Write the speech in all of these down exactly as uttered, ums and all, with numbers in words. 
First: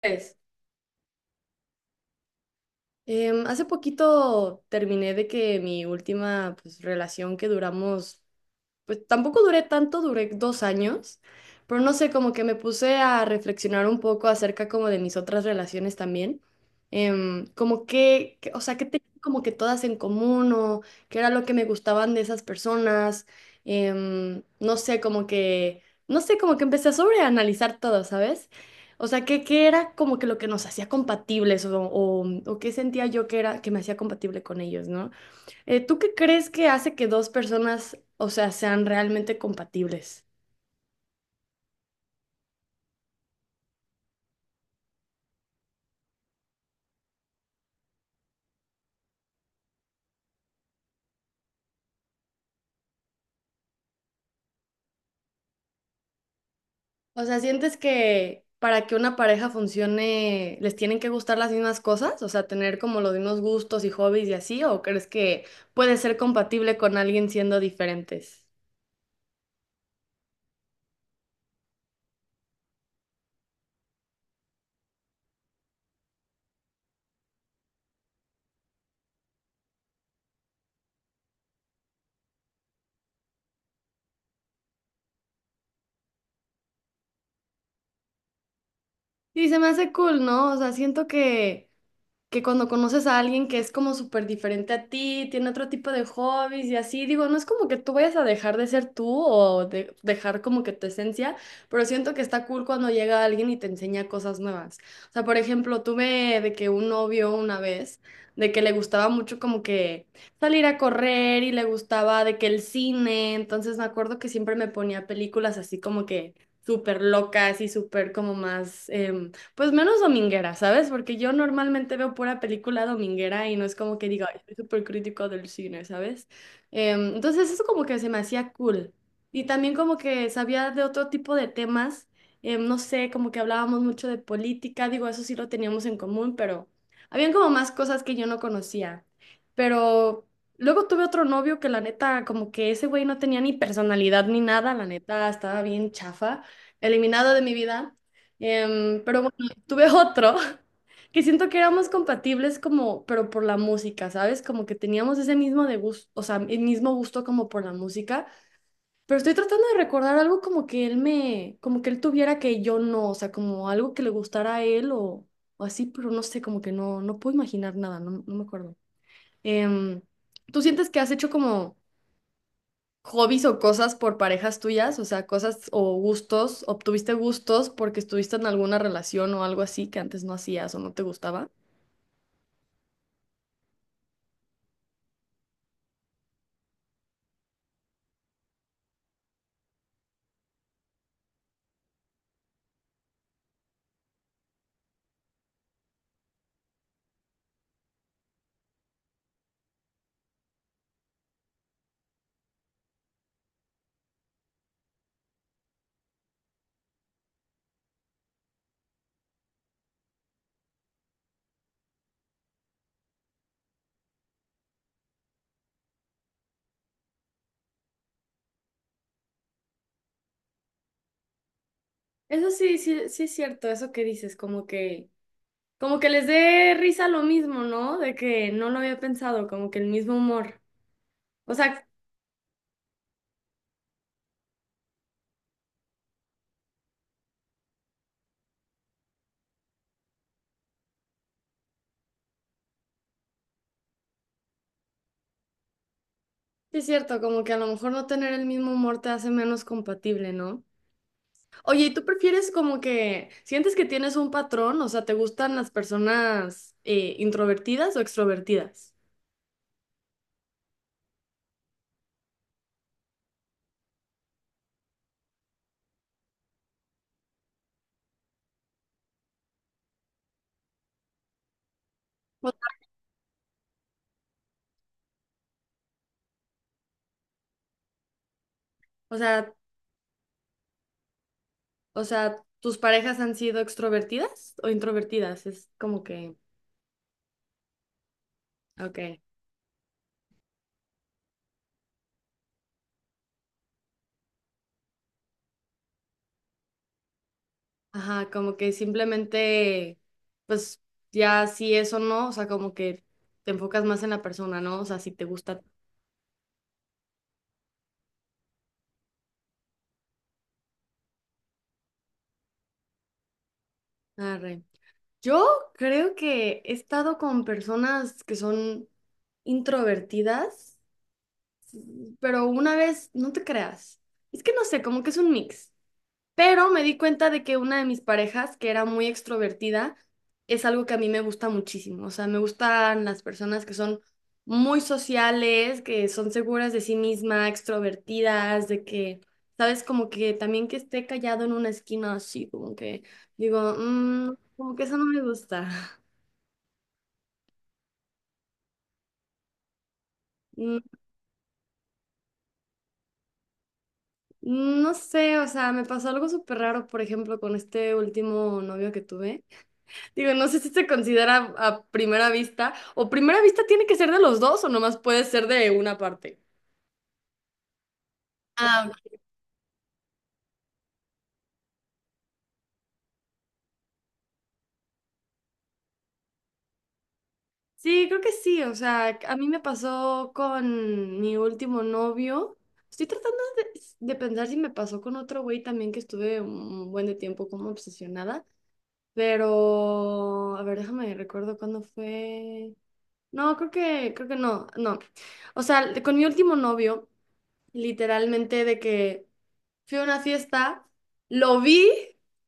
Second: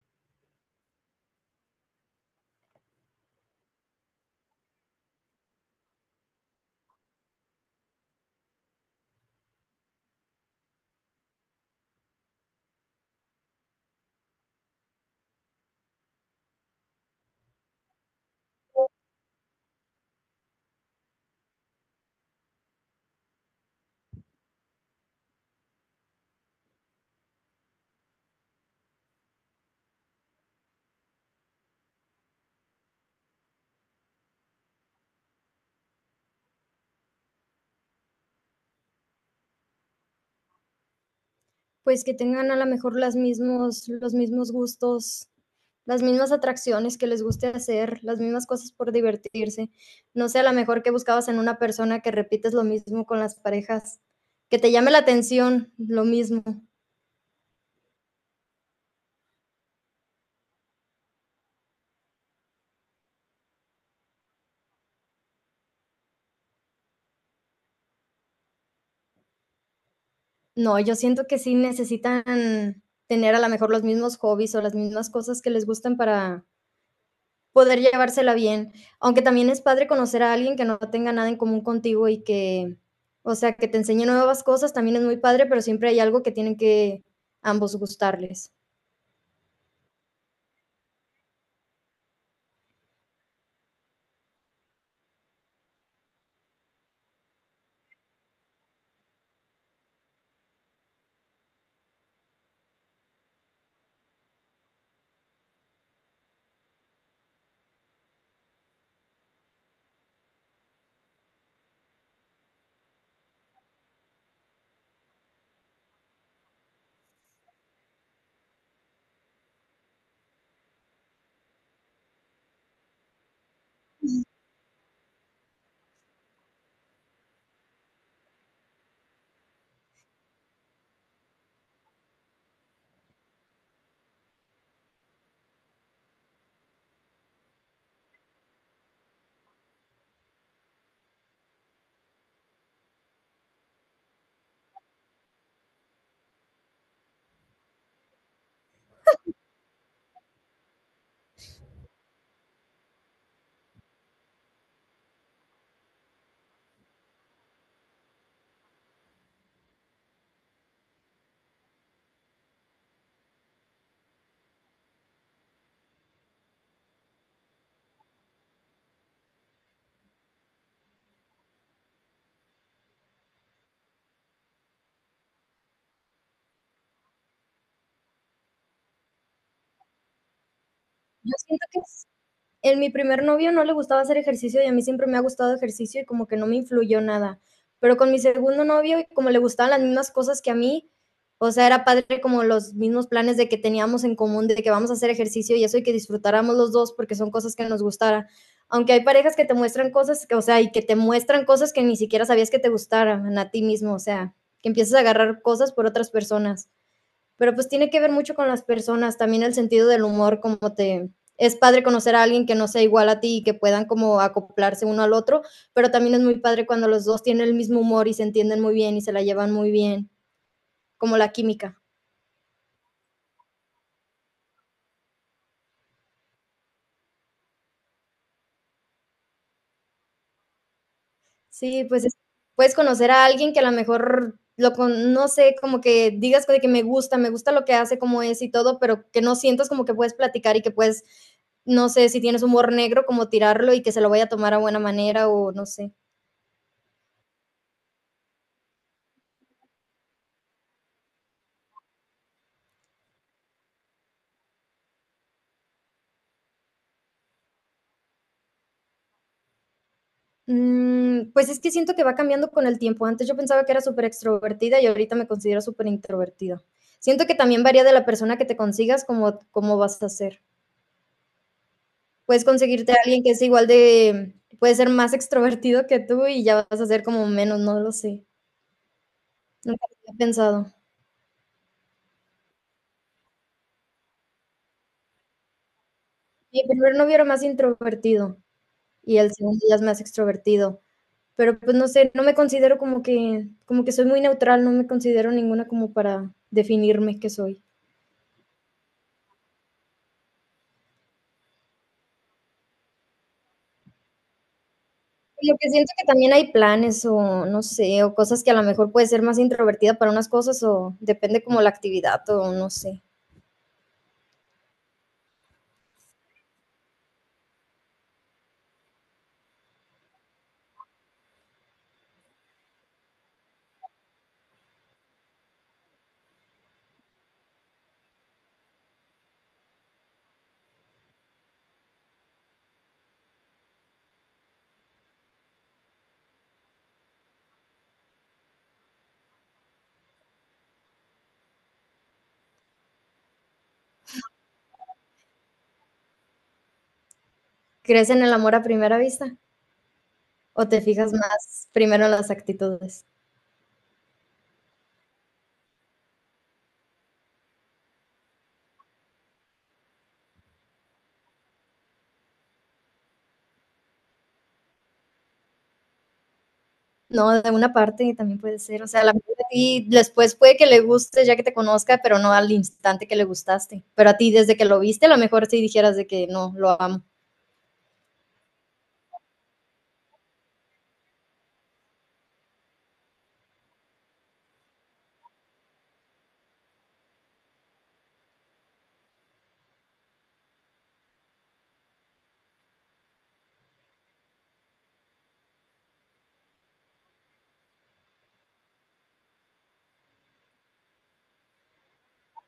Pues, em, hace poquito terminé de que mi última pues, relación que duramos pues tampoco duré tanto, duré dos años, pero no sé, como que me puse a reflexionar un poco acerca como de mis otras relaciones también, em, como que, que- o sea, que tenían como que todas en común o qué era lo que me gustaban de esas personas, em, no sé, como que, no sé, como que empecé a sobreanalizar todo, ¿sabes? O sea, que, que era como que lo que nos hacía compatibles o, o, o qué sentía yo que era, que me hacía compatible con ellos, ¿no? Eh, ¿tú qué crees que hace que dos personas, o sea, sean realmente compatibles? Pues que tengan a lo mejor las mismos, los mismos gustos, las mismas atracciones que les guste hacer, las mismas cosas por divertirse. No sé, a lo mejor que buscabas en una persona que repites lo mismo con las parejas, que te llame la atención, lo mismo. O sea, ¿sientes que para que una pareja funcione les tienen que gustar las mismas cosas? O sea, tener como los mismos gustos y hobbies y así, ¿o crees que puede ser compatible con alguien siendo diferentes? No, yo siento que sí necesitan tener a lo mejor los mismos hobbies o las mismas cosas que les gustan para, poder llevársela bien, aunque también es padre conocer a alguien que no tenga nada en común contigo y que, o sea, que te enseñe nuevas cosas, también es muy padre, pero siempre hay algo que tienen que ambos gustarles. Y se me hace cool, ¿no? O sea, siento que que cuando conoces a alguien que es como súper diferente a ti, tiene otro tipo de hobbies y así, digo, no es como que tú vayas a dejar de ser tú o de- dejar como que tu esencia, pero siento que está cool cuando llega alguien y te enseña cosas nuevas. O sea, por ejemplo, tuve de que un novio una vez, de que le gustaba mucho como que salir a correr y le gustaba de que el cine, entonces me acuerdo que siempre me ponía películas así como que súper locas y súper como más... em, pues menos dominguera, ¿sabes? Porque yo normalmente veo pura película dominguera y no es como que diga, "Ay, soy súper crítico del cine", ¿sabes? Em, entonces eso como que se me hacía cool. Y también como que sabía de otro tipo de temas, em, no sé, como que hablábamos mucho de política, digo, eso sí lo teníamos en común, pero habían como más cosas que yo no conocía. Pero luego tuve otro novio que la neta, como que ese güey no tenía ni personalidad ni nada, la neta, estaba bien chafa, eliminado de mi vida. Em, pero tuve otro que siento que éramos compatibles como, pero por la música, ¿sabes? Como que teníamos ese mismo de gusto, o sea, el mismo gusto como por la música, pero estoy tratando de recordar algo como que él me, como que él tuviera que yo no, o sea, como algo que le gustara a él o, o así, pero no sé, como que no, no puedo imaginar nada, no, no me acuerdo. Em, ¿tú sientes que has hecho como hobbies o cosas por parejas tuyas, o sea, cosas o gustos, obtuviste gustos porque estuviste en alguna relación o algo así que antes no hacías o no te Yo gustaba? siento que es en mi primer novio no le gustaba hacer ejercicio y a mí siempre me ha gustado ejercicio y como que no me influyó nada. Pero con mi segundo novio, como le gustaban las mismas cosas que a mí, o sea, era padre como los mismos planes de que teníamos en común, de que vamos a hacer ejercicio y eso y que disfrutáramos los dos porque son cosas que nos gustara. Aunque hay parejas que te muestran cosas, que, o sea, y que te muestran cosas que ni siquiera sabías que te gustaran a ti mismo, o sea, que empiezas a agarrar cosas por otras personas. Pero pues tiene que ver mucho con las personas, también el sentido del humor, como te... Es padre conocer a alguien que no sea igual a ti y que puedan como acoplarse uno al otro, pero también es muy padre cuando los dos tienen el mismo humor y se entienden muy bien y se la llevan muy bien, como la química. Eso sí, sí, sí es cierto, eso que dices, como que, como que les dé risa lo mismo, ¿no? De que no lo había pensado, como que el mismo humor. O Sí, sea, pues es- puedes conocer a alguien que a lo mejor lo con, no sé, como que digas de que me gusta, me gusta lo que hace, como es y todo, pero que no sientas como que puedes platicar y que puedes, no sé, si tienes humor negro, como tirarlo y que se lo vaya a tomar a buena manera o no sé. sí es cierto, como que a lo mejor no tener el mismo humor te hace menos compatible, ¿no? Oye, ¿y tú prefieres como que sientes que tienes un patrón? O sea, ¿te gustan las personas eh, introvertidas o extrovertidas? Mm, pues es que siento que va cambiando con el tiempo. Antes yo pensaba que era súper extrovertida y ahorita me considero súper introvertida. Siento que también varía de la persona que te consigas, como cómo vas a ser. Puedes conseguirte a alguien que es igual de, puede ser más extrovertido que tú y ya vas a ser como menos, no lo sé. O sea, Nunca lo había pensado. o sea, ¿tus parejas han sido extrovertidas o introvertidas? Es como que, Mi primer novio era más introvertido ok. y el segundo ya es más extrovertido. Pero pues no sé, no me considero como que, como que soy muy neutral, no me considero ninguna como para definirme qué soy. Ajá, como que simplemente, pues ya si eso no, o sea, como que te enfocas más en la persona, ¿no? O sea, si te Lo gusta. que siento que también hay planes o no sé, o cosas que a lo mejor puede ser más introvertida para unas cosas o depende como la actividad o no sé. Arre. Yo creo que he estado con personas que son introvertidas, pero una vez, no te creas. Es que no sé, como que es un mix. Pero me di cuenta de que una de mis parejas, que era muy extrovertida, es algo que a mí me gusta muchísimo. O sea, me gustan las personas que son muy sociales, que son seguras de sí misma, extrovertidas, de que, sabes, como que también que esté callado en una esquina así, como que digo, "Mm, como que eso no me gusta". ¿Crees en el amor a primera vista o te Mm, fijas más primero en las actitudes? no sé, o sea, me pasó algo súper raro, por ejemplo, con este último novio que tuve. Digo, no sé si se considera a primera vista, o primera vista tiene que ser de los dos, o nomás puede ser de una parte. No, de una parte también puede ser, Ah, o sea, a lo ok. mejor a ti después puede que le guste ya que te conozca, pero no al instante que le gustaste. Pero a ti desde que lo viste, a lo mejor sí dijeras de que no, lo amo, Sí, creo que sí, o sea, a mí me pasó con mi último novio. Estoy tratando de, de pensar si me pasó con otro güey también que estuve un buen de tiempo como obsesionada, pero a ver, déjame recuerdo cuándo fue. No, creo que creo que no, no. O sea, con mi último novio, literalmente de que fui a una fiesta, lo vi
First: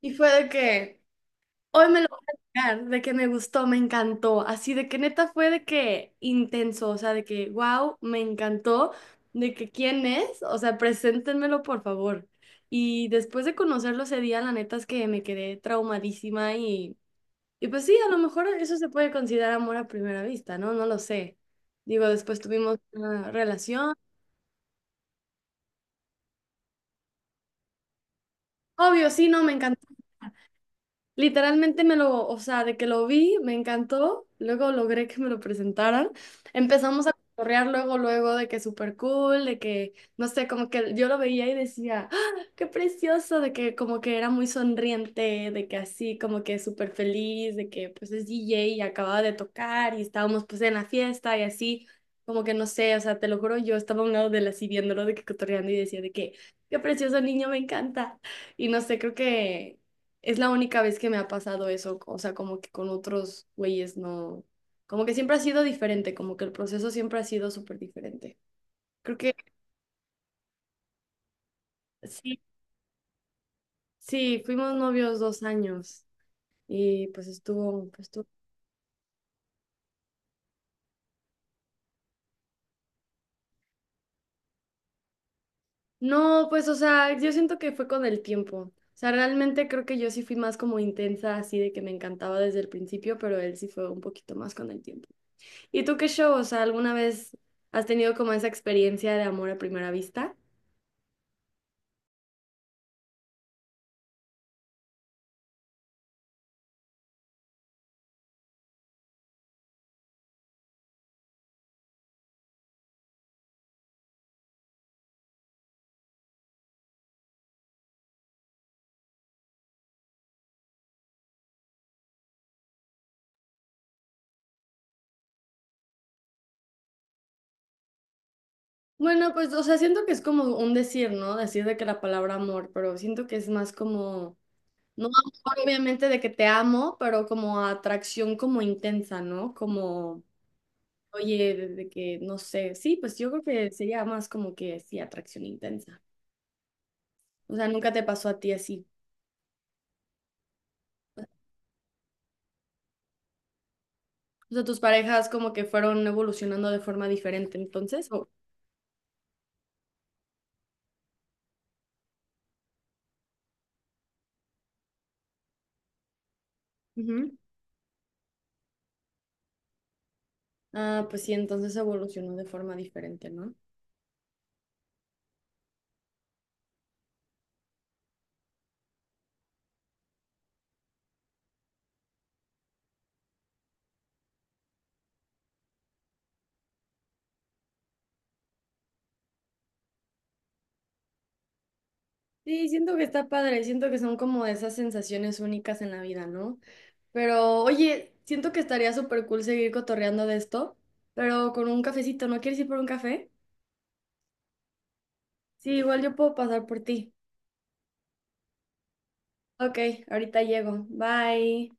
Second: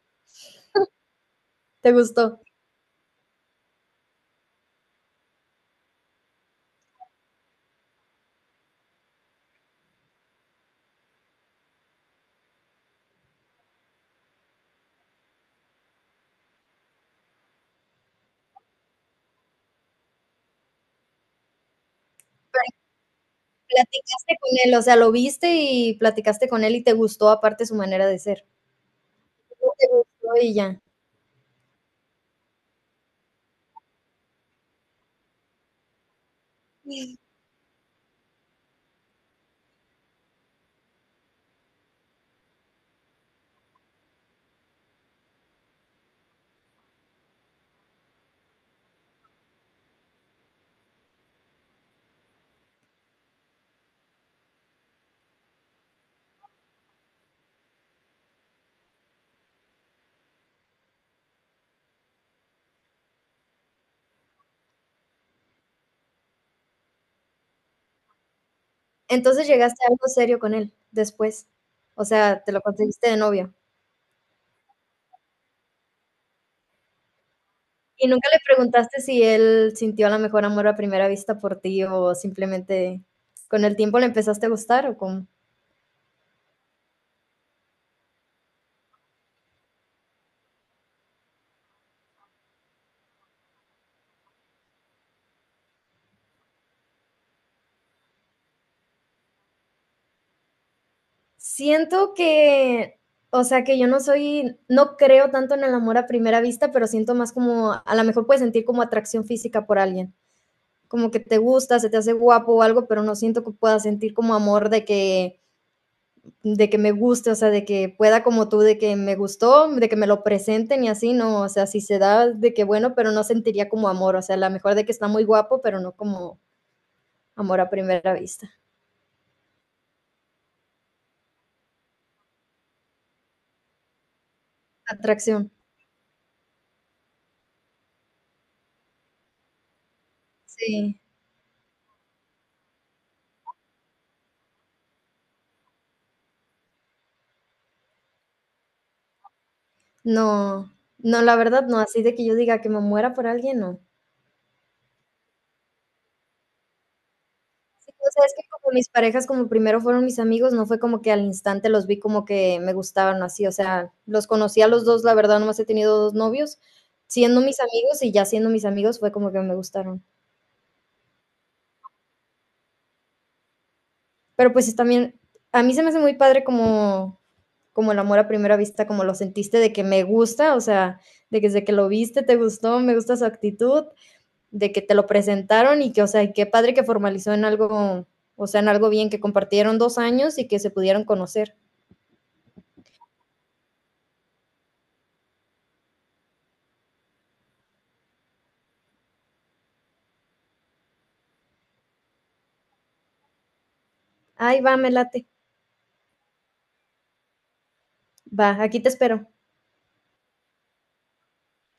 y fue de que hoy te me lo voy gustó. a sacar, de que me gustó, me encantó, así de que neta fue de que intenso, o sea, de que wow, me encantó, de que quién es, o sea, preséntenmelo por favor. Y después de conocerlo ese día, la neta es que me quedé traumadísima y, y pues sí, a lo mejor eso se puede considerar amor a primera vista, ¿no? No lo sé. Digo, después Pero tuvimos una relación. platicaste con él, o sea, lo viste y platicaste con él y te gustó aparte su manera de ser. Obvio, sí, no, me No encantó. te gustó y ya. Literalmente me lo, o sea, de que lo vi, me encantó, luego logré que me lo presentaran. Empezamos a cotorrear luego, luego de que súper cool, de que, no sé, como que yo lo veía y decía, "¡Ah, qué precioso!", de que como que era muy sonriente, de que así, como que súper feliz, de que pues es D J y acababa de tocar y estábamos pues en la fiesta y así, como que no sé, o sea, te lo juro, yo estaba a un lado de él así viéndolo, de que cotorreando y decía de que, qué precioso niño, me encanta. Y no sé, creo que... Es la única vez que me ha pasado eso, o sea, como que con otros güeyes no, como que siempre ha sido diferente, como que el proceso siempre ha sido súper diferente. Creo que Entonces, ¿llegaste a algo serio con él después, o sí, sea, te lo conseguiste de novio, sí, fuimos novios dos años y pues estuvo, pues y estuvo. nunca le preguntaste si él sintió a lo mejor amor a primera vista por ti o simplemente con el tiempo le empezaste a gustar o cómo? No, pues o sea, yo siento que fue con el tiempo. O sea, realmente creo que yo sí fui más como intensa, así de que me encantaba desde el principio, pero él sí fue un poquito más con el tiempo. ¿Y tú qué show? O sea, ¿alguna vez has tenido como esa experiencia de amor a primera vista? Siento que, o sea, que yo no soy no creo tanto en el amor a primera vista, pero siento más como a lo mejor puedes sentir como atracción física por alguien, como que te gusta, se te hace guapo o algo, pero no siento que puedas sentir como amor de que de que me guste, o sea, de que pueda como tú, de que me gustó, de que me lo presenten y así, no, o sea, si se da de que bueno, pero no sentiría como amor, o sea, a lo mejor de que está muy guapo, pero no como amor a primera vista, Bueno, pues, o sea, siento que es como un decir, ¿no? Decir de que la palabra amor, pero siento que es más como, no atracción. amor obviamente de que te amo, pero como atracción como intensa, ¿no? Como... Sí. Oye, desde que, no sé, sí, pues yo creo que sería más como que, sí, atracción intensa. O sea, nunca te pasó a ti así. No, no, la verdad no, así de que yo diga que me muera por alguien, no. O sea, tus parejas como que fueron evolucionando de forma diferente, Sí, entonces, o sea, o, es que como mis parejas, como primero fueron mis amigos, no fue como que al instante los vi como que me gustaban o así, o sea, los conocí a los dos, la verdad, nomás he tenido dos novios, ujú. siendo mis amigos y ya siendo mis amigos fue como que me gustaron. Ah, pues sí, entonces evolucionó de forma diferente, ¿no? Pero pues también, a mí se me hace muy padre como, como el amor a primera vista, como lo sentiste de que me gusta, o sea, de que desde que lo viste te gustó, me gusta su actitud, de que te lo presentaron y que, o sea, qué padre que formalizó en algo, o sea, en algo bien, que compartieron dos años y que se pudieron conocer. Sí, siento que está padre, siento que son como de esas sensaciones únicas en la vida, ¿no? Pero, oye, siento que estaría súper cool seguir cotorreando de esto, pero con un cafecito, ¿no quieres ir por un café? Ay, va, me late. Sí, igual yo puedo pasar por ti. Va, aquí te espero. Ok, ahorita llego. Bye.